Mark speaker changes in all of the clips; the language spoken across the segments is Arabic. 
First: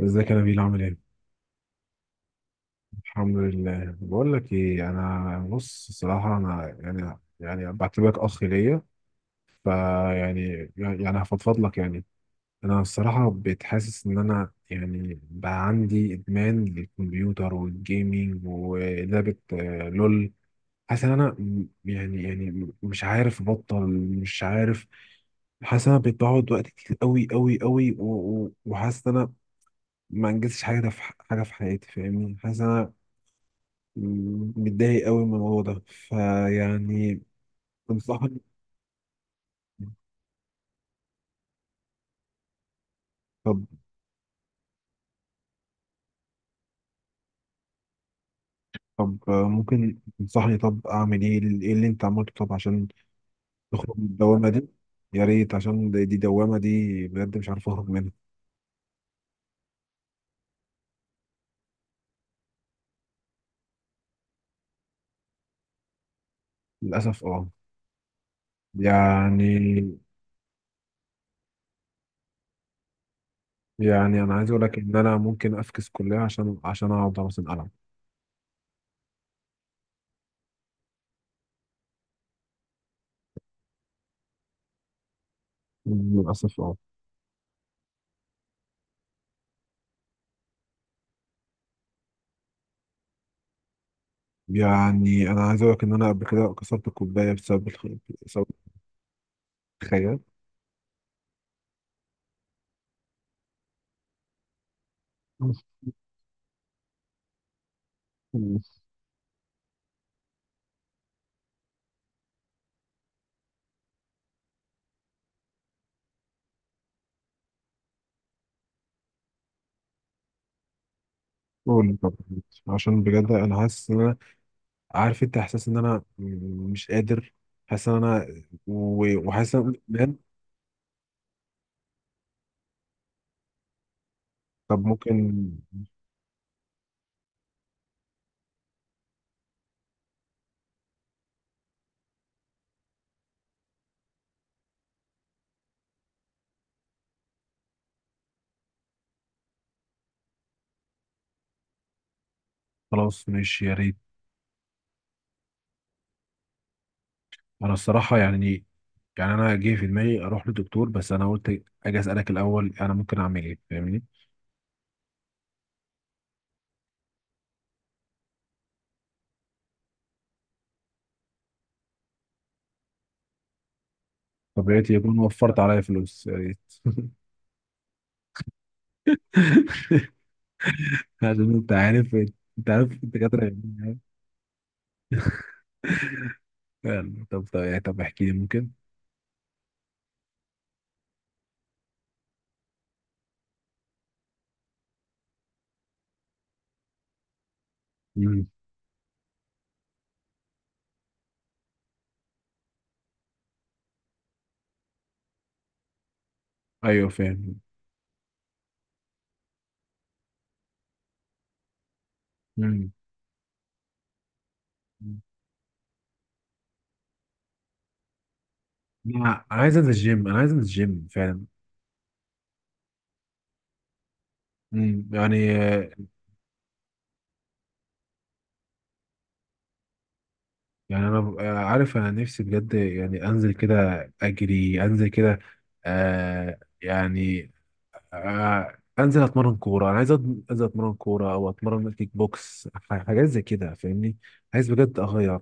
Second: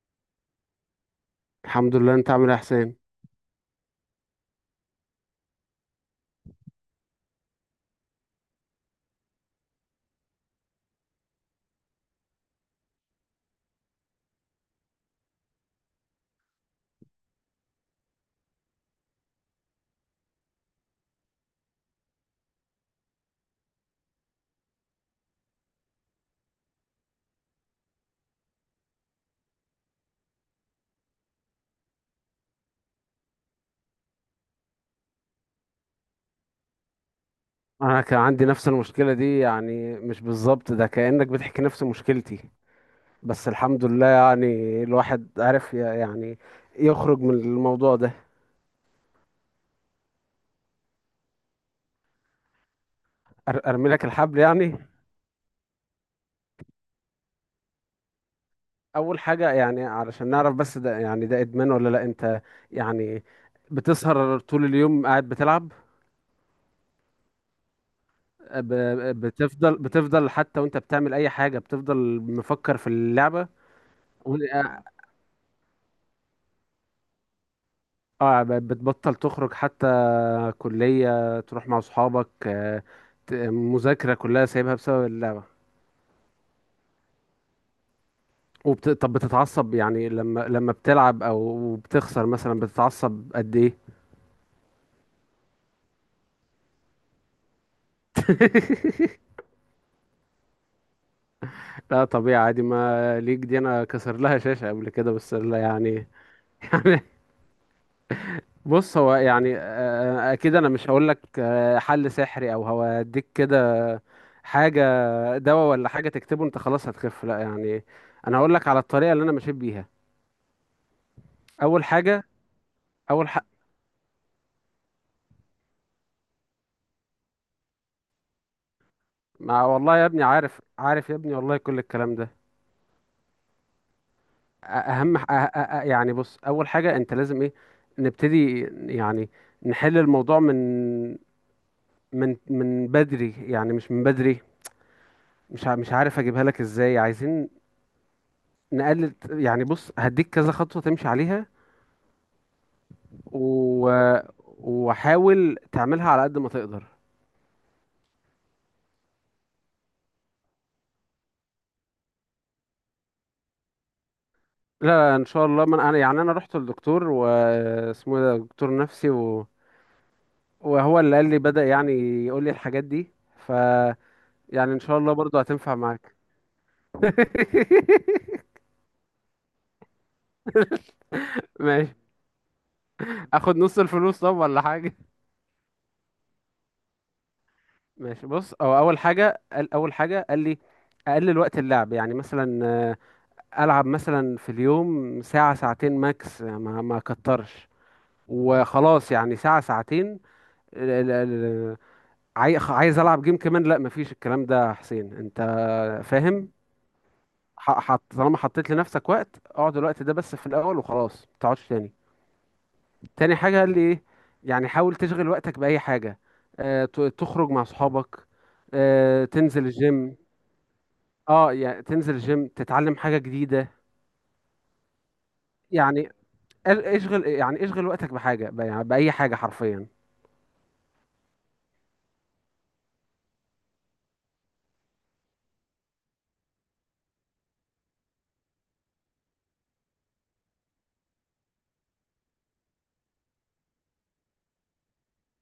Speaker 1: ازيك يا نبيل، عامل ايه؟
Speaker 2: الحمد لله. انت عامل ايه يا حسين؟
Speaker 1: الحمد لله. بقول لك ايه، انا بص، الصراحه انا يعني بعتبرك اخ ليا. فيعني هفضفض لك، يعني. انا الصراحه بقيت حاسس ان انا يعني بقى عندي ادمان للكمبيوتر والجيمينج ولعبه، لول. حاسس ان انا يعني مش عارف ابطل. مش عارف. حاسس ان انا بقيت بقعد وقت كتير قوي قوي قوي، وحاسس ان انا ما انجزتش حاجه حاجه في حياتي، فاهمني. حاسس ان انا متضايق قوي من الموضوع ده، فيعني.
Speaker 2: انا كان
Speaker 1: انصحني.
Speaker 2: عندي نفس المشكله دي، يعني مش بالظبط، ده كانك بتحكي نفس مشكلتي. بس
Speaker 1: طب.
Speaker 2: الحمد لله، يعني الواحد عرف يعني يخرج من الموضوع ده.
Speaker 1: طب ممكن تنصحني، طب اعمل ايه اللي انت عملته، طب عشان
Speaker 2: ارمي
Speaker 1: تخرج
Speaker 2: لك
Speaker 1: من
Speaker 2: الحبل
Speaker 1: الدوامه دي.
Speaker 2: يعني.
Speaker 1: يا ريت، عشان دي دوامه دي بجد مش عارف اخرج منها.
Speaker 2: اول حاجه، يعني علشان نعرف بس ده يعني ده ادمان ولا لا. انت يعني بتسهر طول اليوم قاعد بتلعب؟
Speaker 1: للاسف، اه. يعني.
Speaker 2: بتفضل بتفضل حتى وانت بتعمل اي حاجه بتفضل مفكر في اللعبه.
Speaker 1: يعني انا
Speaker 2: و-
Speaker 1: عايز اقول لك
Speaker 2: اه
Speaker 1: ان انا ممكن افكس كليه عشان اقعد مثلا العب.
Speaker 2: بتبطل تخرج حتى؟ كليه، تروح مع اصحابك، مذاكره كلها سايبها بسبب اللعبه.
Speaker 1: للاسف، اه.
Speaker 2: طب بتتعصب يعني لما بتلعب او بتخسر مثلا؟ بتتعصب قد ايه؟
Speaker 1: يعني انا عايز اقول لك ان انا قبل كده كسرت الكوبايه بسبب الخيال.
Speaker 2: لا طبيعي عادي ما ليك، دي انا كسر لها شاشة قبل كده، بس لا يعني. بص، هو يعني اكيد انا مش هقول لك حل سحري او هوديك كده حاجه، دواء ولا حاجه تكتبه انت خلاص هتخف، لا يعني. انا هقول لك على الطريقه اللي انا مشيت بيها. اول
Speaker 1: قول لي طب.
Speaker 2: حاجه،
Speaker 1: عشان
Speaker 2: اول
Speaker 1: بجد
Speaker 2: حق.
Speaker 1: انا حاسس ان انا عارف انت احساس ان انا مش قادر، حاسس ان انا، وحاسس
Speaker 2: ما
Speaker 1: ان
Speaker 2: والله يا
Speaker 1: بجد.
Speaker 2: ابني، عارف عارف يا ابني والله، كل الكلام ده. أ-
Speaker 1: طب
Speaker 2: اهم ح- أ-
Speaker 1: ممكن.
Speaker 2: أ- أ- يعني بص، اول حاجه انت لازم ايه؟ نبتدي يعني نحل الموضوع من بدري، يعني مش من بدري. مش عارف اجيبها لك ازاي. عايزين نقلل. يعني بص، هديك كذا خطوة تمشي عليها،
Speaker 1: خلاص ماشي، يا
Speaker 2: و...
Speaker 1: ريت.
Speaker 2: وحاول تعملها على قد ما تقدر.
Speaker 1: انا الصراحه، يعني. يعني انا جه في دماغي اروح للدكتور، بس انا قلت اجي اسالك الاول انا ممكن اعمل ايه، فاهمني.
Speaker 2: لا، لا، ان شاء الله. من انا يعني انا رحت للدكتور واسمه ده دكتور نفسي، وهو اللي قال لي، بدأ يعني يقول لي الحاجات دي، ف يعني ان
Speaker 1: طبيعي
Speaker 2: شاء الله
Speaker 1: يكون
Speaker 2: برضو
Speaker 1: وفرت
Speaker 2: هتنفع
Speaker 1: عليا
Speaker 2: معاك.
Speaker 1: فلوس يا ريت. عشان انت
Speaker 2: ماشي.
Speaker 1: عارف. انت عارف الدكاتره،
Speaker 2: اخد نص
Speaker 1: يعني.
Speaker 2: الفلوس طب ولا حاجة.
Speaker 1: طب يعني، طب احكي
Speaker 2: ماشي
Speaker 1: لي
Speaker 2: بص،
Speaker 1: ممكن.
Speaker 2: هو اول حاجة قال لي اقلل وقت اللعب، يعني مثلا العب مثلا في اليوم ساعة ساعتين ماكس، ما اكترش.
Speaker 1: مم.
Speaker 2: وخلاص يعني ساعة ساعتين. ال- ال- ال- عايز العب جيم كمان؟ لا، مفيش الكلام ده يا حسين، انت فاهم؟
Speaker 1: ايوه، فاهم.
Speaker 2: حط طالما حطيت لنفسك وقت، اقعد الوقت ده بس في الاول وخلاص، ما تقعدش تاني.
Speaker 1: مم.
Speaker 2: تاني حاجة قال لي ايه؟ يعني حاول تشغل وقتك بأي حاجة. اه، تخرج مع صحابك، اه تنزل الجيم.
Speaker 1: انا عايز انزل الجيم فعلا.
Speaker 2: اه يعني تنزل الجيم، تتعلم حاجة جديدة.
Speaker 1: يعني.
Speaker 2: يعني اشغل وقتك بحاجه، يعني باي حاجه حرفيا.
Speaker 1: يعني انا عارف انا نفسي بجد يعني انزل كده. اجري انزل كده. يعني. انزل اتمرن كوره، انا انزل اتمرن كوره او اتمرن كيك بوكس، حاجات زي كده، فاهمني. عايز بجد اغير.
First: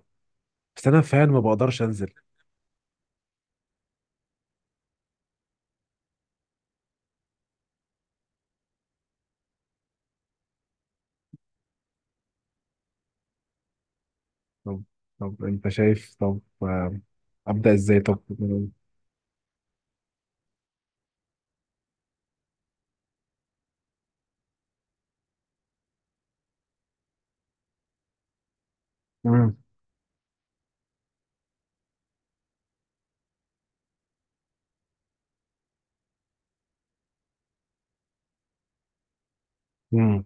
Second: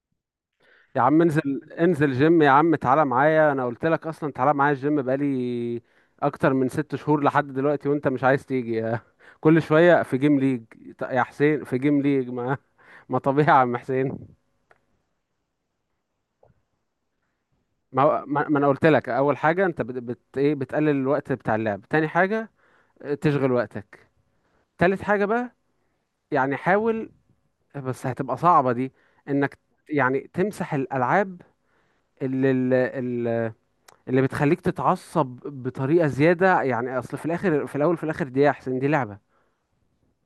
Speaker 1: بس انا
Speaker 2: يا عم
Speaker 1: فعلا ما
Speaker 2: انزل
Speaker 1: بقدرش انزل.
Speaker 2: انزل جيم يا عم، تعالى معايا، انا قلت لك اصلا تعالى معايا الجيم بقالي اكتر من ست شهور لحد دلوقتي وانت مش عايز تيجي يا... كل شويه في جيم ليج، يا حسين في جيم ليج، ما... ما طبيعي يا عم حسين.
Speaker 1: طب. طب انت شايف، طب. ابدا ازاي
Speaker 2: ما
Speaker 1: طب؟
Speaker 2: هو- ما ما انا قلت لك اول حاجه، انت بت ايه؟ بتقلل الوقت بتاع اللعب. تاني حاجه، اه، تشغل وقتك. تالت حاجه بقى، يعني حاول، بس هتبقى صعبه دي،
Speaker 1: امم.
Speaker 2: انك يعني تمسح الالعاب اللي اللي اللي بتخليك تتعصب بطريقة زيادة. يعني اصل في الاخر، في الاول، في الاخر، دي يا حسين دي لعبة
Speaker 1: امم.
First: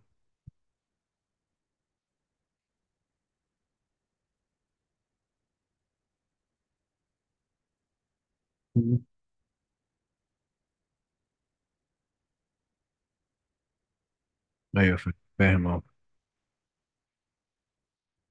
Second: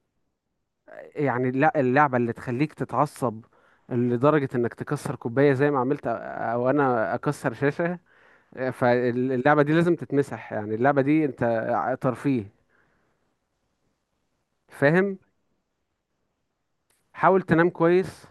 Speaker 2: يعني. لا، اللعبة اللي تخليك تتعصب لدرجة انك تكسر كوباية زي ما عملت، او انا اكسر شاشة، فاللعبة دي لازم تتمسح. يعني اللعبة دي انت ترفيه،
Speaker 1: ايوه، فاهم.
Speaker 2: فاهم؟
Speaker 1: فاهم، اه.
Speaker 2: حاول تنام كويس،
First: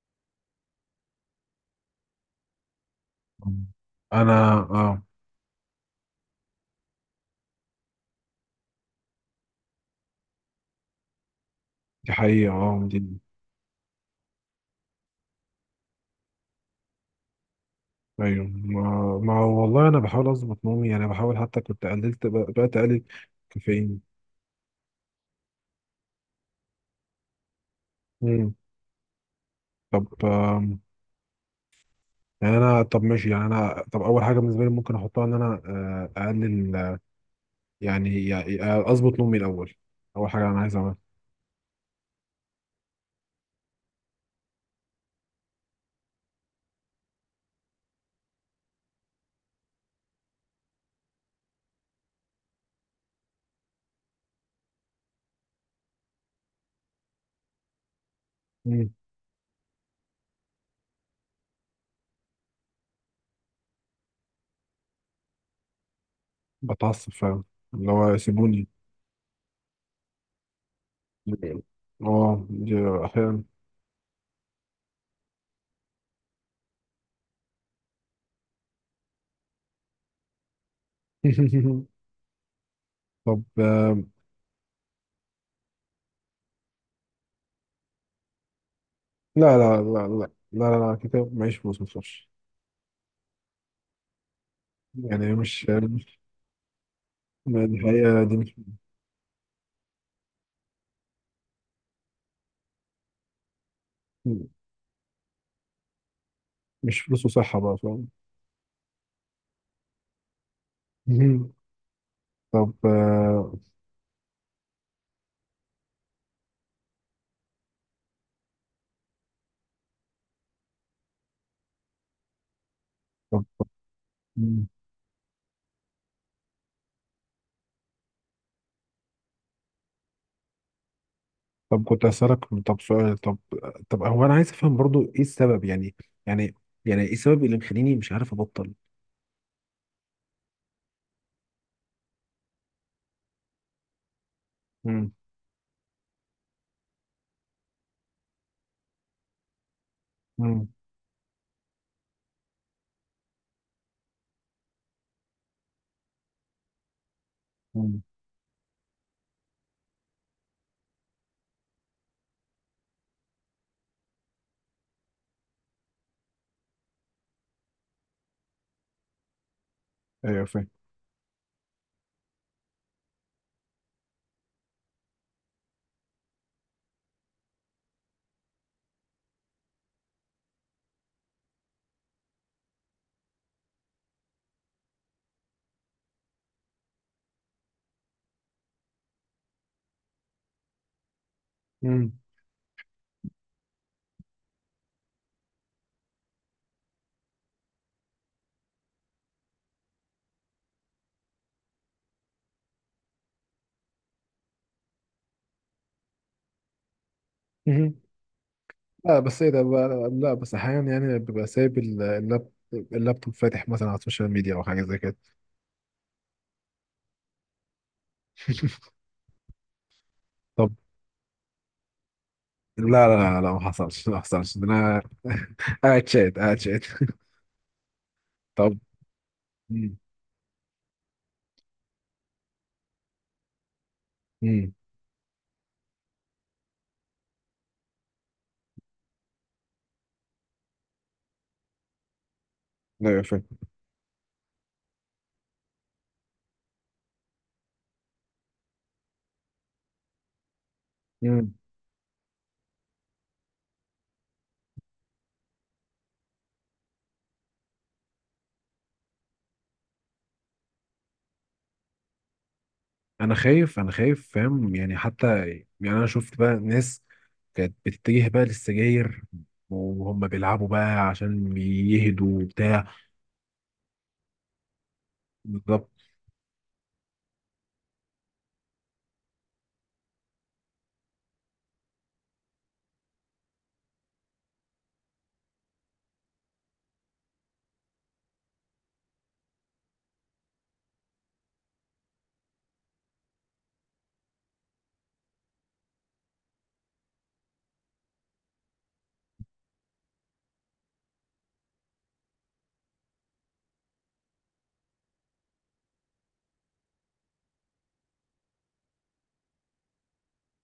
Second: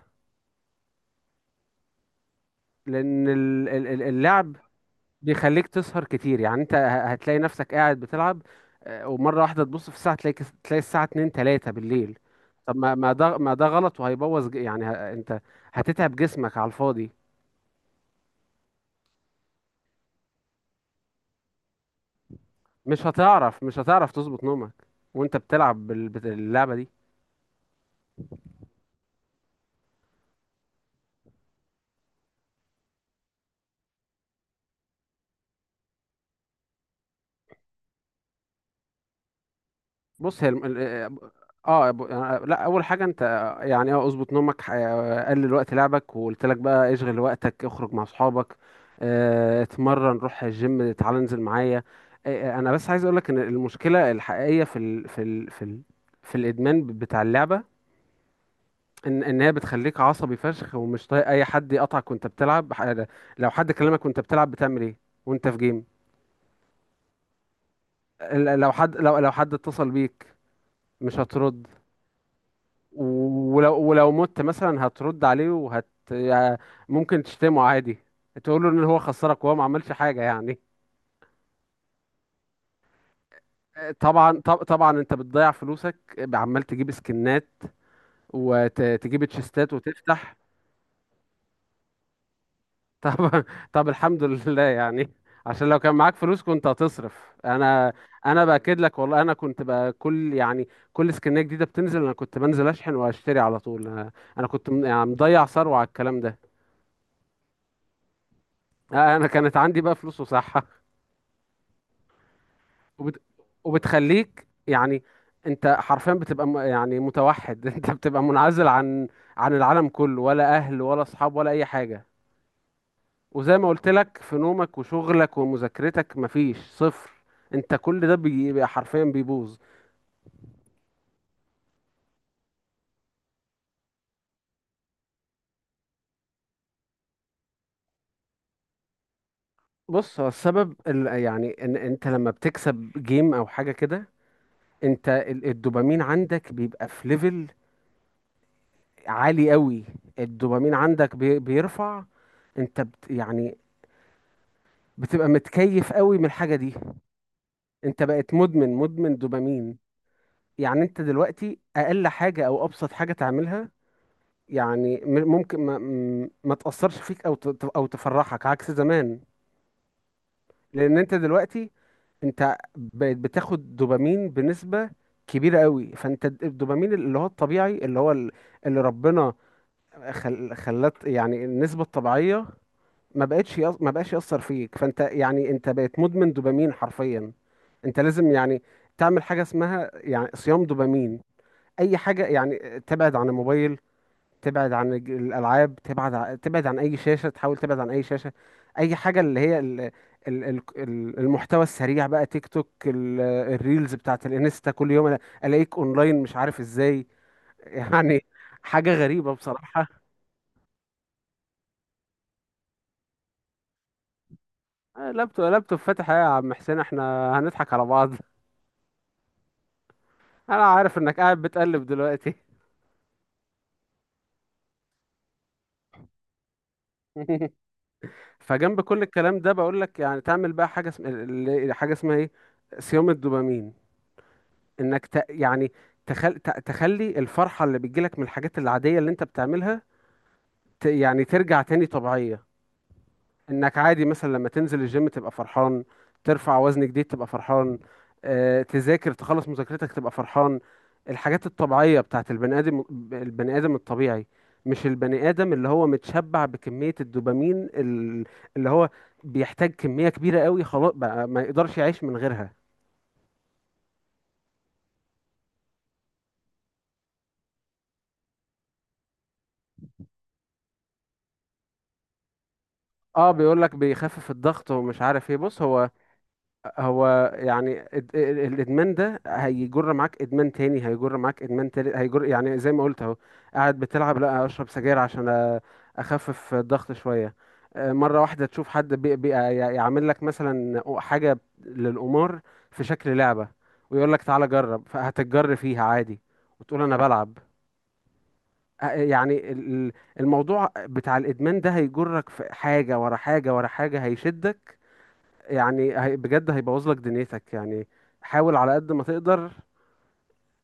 Speaker 2: لان
Speaker 1: انا،
Speaker 2: اللعب
Speaker 1: اه.
Speaker 2: بيخليك تسهر كتير، يعني انت هتلاقي نفسك قاعد بتلعب، ومرة واحدة تبص في الساعة، تلاقي تلاقي الساعة 2 3
Speaker 1: دي
Speaker 2: بالليل.
Speaker 1: حقيقة،
Speaker 2: طب
Speaker 1: اه، دي.
Speaker 2: ما ده غلط، وهيبوظ، يعني انت هتتعب جسمك على الفاضي.
Speaker 1: ايوه، ما والله انا بحاول اظبط نومي، يعني بحاول حتى كنت قللت بقيت اقلل.
Speaker 2: مش
Speaker 1: كافيين.
Speaker 2: هتعرف تظبط نومك وانت بتلعب اللعبة دي.
Speaker 1: امم. طب. يعني انا طب ماشي، يعني انا طب اول حاجة بالنسبة لي ممكن احطها ان انا اقلل يعني اظبط نومي الاول. اول
Speaker 2: بص
Speaker 1: حاجة
Speaker 2: هي
Speaker 1: انا
Speaker 2: الم...
Speaker 1: عايز اعملها.
Speaker 2: ال- اه ب- يعني لا، اول حاجه انت، يعني اظبط نومك، قلل وقت لعبك، وقلت لك بقى اشغل وقتك، اخرج مع اصحابك، اتمرن، روح الجيم، تعالى انزل معايا. انا بس عايز اقول لك ان المشكله الحقيقيه في الادمان بتاع اللعبه،
Speaker 1: امم.
Speaker 2: ان هي بتخليك عصبي فشخ، ومش طايق اي حد يقطعك وانت بتلعب. لو حد كلمك وانت بتلعب بتعمل ايه؟ وانت في جيم،
Speaker 1: بتعصب فعلا. اللي هو
Speaker 2: ال-
Speaker 1: سيبوني.
Speaker 2: لو حد لو لو حد اتصل بيك مش هترد،
Speaker 1: اه، دي. احيانا.
Speaker 2: ولو مت مثلا هترد عليه، ممكن تشتمه عادي، تقول له ان هو خسرك وهو ما عملش حاجه يعني.
Speaker 1: طب.
Speaker 2: طبعا طبعا انت بتضيع فلوسك، عمال تجيب سكنات وتجيب
Speaker 1: لا،
Speaker 2: تشيستات
Speaker 1: لا، لا، لا. لا،
Speaker 2: وتفتح.
Speaker 1: لا، لا، كده معيش فلوس، ما تخافش.
Speaker 2: طب طب الحمد لله يعني،
Speaker 1: يعني مش.
Speaker 2: عشان لو كان معاك فلوس كنت هتصرف.
Speaker 1: ما دي
Speaker 2: انا،
Speaker 1: حقيقة دي.
Speaker 2: انا باكد لك والله، انا كنت بقى كل يعني كل سكنيه جديده بتنزل انا كنت بنزل اشحن واشتري على طول. انا،
Speaker 1: مم.
Speaker 2: أنا كنت يعني مضيع ثروه على الكلام ده.
Speaker 1: مش فلوس وصحة، بقى فاهم.
Speaker 2: انا كانت عندي بقى فلوس وصحه،
Speaker 1: مم. طب
Speaker 2: وبت...
Speaker 1: آه،
Speaker 2: وبتخليك يعني انت حرفيا بتبقى يعني متوحد. انت بتبقى منعزل عن العالم كله، ولا اهل ولا اصحاب ولا اي حاجة.
Speaker 1: طب.
Speaker 2: وزي ما قلت لك في
Speaker 1: مم.
Speaker 2: نومك وشغلك ومذاكرتك مفيش صفر، انت كل ده بيبقى حرفيا بيبوظ.
Speaker 1: طب كنت هسألك. طب سؤال، طب. طب هو أنا عايز أفهم برضو إيه السبب، يعني. يعني. يعني إيه السبب اللي مخليني مش عارف أبطل؟
Speaker 2: بص، هو السبب يعني ان انت لما بتكسب جيم او حاجة كده، انت
Speaker 1: مم.
Speaker 2: الدوبامين عندك بيبقى في ليفل عالي قوي.
Speaker 1: مم.
Speaker 2: الدوبامين عندك بيرفع. انت يعني بتبقى متكيف قوي من الحاجة دي.
Speaker 1: مم.
Speaker 2: انت بقت مدمن مدمن دوبامين. يعني انت دلوقتي اقل حاجة او ابسط حاجة تعملها، يعني م- ممكن ما م- ما تأثرش فيك او او تفرحك عكس زمان،
Speaker 1: أيوه، فاهم.
Speaker 2: لان انت دلوقتي، انت بقيت بتاخد دوبامين بنسبة كبيرة قوي. فانت الدوبامين اللي هو الطبيعي، اللي هو اللي ربنا خلت يعني النسبة الطبيعية ما بقتش يص... ما بقاش يأثر فيك. فانت يعني انت بقيت مدمن دوبامين حرفيا. انت لازم يعني تعمل حاجة اسمها يعني صيام دوبامين. اي
Speaker 1: مم.
Speaker 2: حاجة، يعني تبعد عن الموبايل، تبعد عن الالعاب، تبعد تبعد عن اي شاشة، تحاول تبعد عن اي شاشة. اي حاجة اللي هي المحتوى السريع بقى، تيك توك، الريلز بتاعت الانستا. كل يوم أنا الاقيك اونلاين، مش عارف ازاي.
Speaker 1: مم.
Speaker 2: يعني حاجة
Speaker 1: لا،
Speaker 2: غريبة
Speaker 1: بس إيه ده
Speaker 2: بصراحة.
Speaker 1: بقى؟ لا بس أحيانا، يعني ببقى سايب اللابتوب فاتح، مثلا على السوشيال ميديا أو حاجة زي كده.
Speaker 2: لابتوب لابتوب فاتح إيه يا عم حسين، احنا هنضحك على بعض؟ انا
Speaker 1: طب.
Speaker 2: عارف انك قاعد بتقلب دلوقتي.
Speaker 1: لا، لا، لا، لا، ما حصلش ما حصلش، ده أنا قاعد شات، قاعد شات. طب.
Speaker 2: فجنب كل الكلام ده بقول
Speaker 1: مم.
Speaker 2: لك، يعني تعمل بقى حاجه اسمها ايه؟ صيام الدوبامين.
Speaker 1: مم.
Speaker 2: انك يعني تخلي الفرحه اللي بتجيلك من الحاجات العاديه اللي انت بتعملها يعني ترجع تاني طبيعيه.
Speaker 1: أيوه، فاهم.
Speaker 2: انك عادي مثلا لما تنزل الجيم تبقى فرحان، ترفع وزن جديد تبقى فرحان، تذاكر تخلص مذاكرتك تبقى فرحان. الحاجات
Speaker 1: مم.
Speaker 2: الطبيعية بتاعت البني آدم، البني آدم الطبيعي، مش البني آدم اللي هو متشبع بكمية الدوبامين، اللي هو بيحتاج كمية كبيرة قوي، خلاص بقى ما يقدرش يعيش من غيرها.
Speaker 1: انا خايف، انا خايف، فاهم يعني، حتى يعني انا شفت بقى ناس كانت بتتجه بقى للسجاير، وهم بيلعبوا بقى عشان يهدوا وبتاع.
Speaker 2: اه، بيقول لك بيخفف الضغط ومش عارف ايه. بص هو،
Speaker 1: بالظبط.
Speaker 2: هو يعني الادمان ده هيجر معاك ادمان تاني، هيجر معاك ادمان تالت، هيجر يعني زي ما قلت اهو. قاعد بتلعب، لا اشرب سجاير عشان أ- اخفف الضغط شويه. مره واحده تشوف حد يعمل لك مثلا حاجه للقمار في شكل لعبه، ويقول لك تعالى جرب، فهتتجر فيها عادي، وتقول انا بلعب. يعني الموضوع بتاع الادمان ده هيجرك في حاجه ورا حاجه ورا حاجه، هيشدك، يعني بجد هيبوظ لك دنيتك يعني. حاول على قد ما تقدر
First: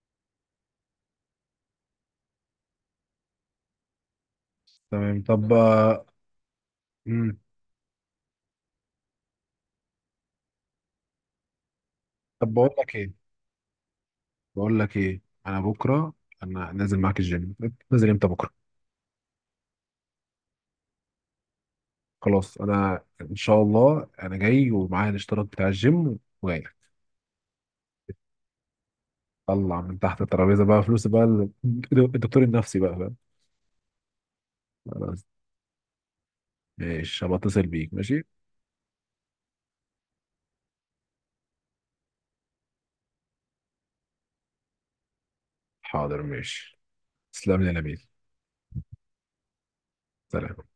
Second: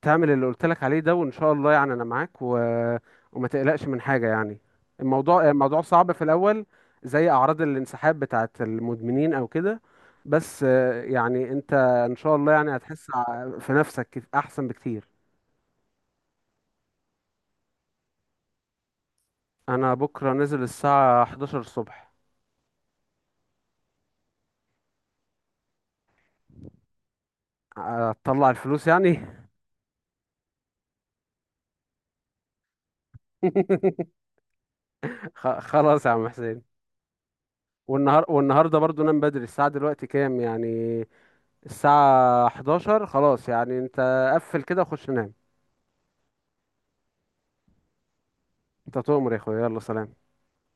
Speaker 2: تعمل اللي قلت لك عليه ده، وان شاء الله يعني انا معاك، وما تقلقش من حاجة يعني.
Speaker 1: تمام،
Speaker 2: الموضوع
Speaker 1: طب
Speaker 2: الموضوع
Speaker 1: آه،
Speaker 2: صعب في الاول، زي
Speaker 1: مم.
Speaker 2: اعراض الانسحاب بتاعت المدمنين او كده. بس يعني انت ان شاء
Speaker 1: طب
Speaker 2: الله
Speaker 1: بقول
Speaker 2: يعني
Speaker 1: لك
Speaker 2: هتحس
Speaker 1: ايه.
Speaker 2: في نفسك احسن
Speaker 1: بقول لك
Speaker 2: بكتير.
Speaker 1: ايه. انا بكره. انا نازل معاك الجيم. نازل امتى؟ بكره.
Speaker 2: انا بكرة نزل الساعة 11 الصبح.
Speaker 1: خلاص، انا ان شاء الله انا جاي ومعايا الاشتراك بتاع الجيم وجاي لك.
Speaker 2: هتطلع الفلوس يعني؟
Speaker 1: طلع من تحت الترابيزه بقى فلوس بقى الدكتور النفسي بقى، فاهم. خلاص.
Speaker 2: خلاص يا عم حسين.
Speaker 1: ماشي، هبقى اتصل بيك، ماشي.
Speaker 2: والنهارده برضو نام بدري، الساعة دلوقتي كام يعني؟ الساعة 11، خلاص يعني انت قفل كده وخش نام.
Speaker 1: حاضر، ماشي. تسلم لي يا نبيل.
Speaker 2: انت تؤمر يا اخويا، يلا سلام.
Speaker 1: سلام.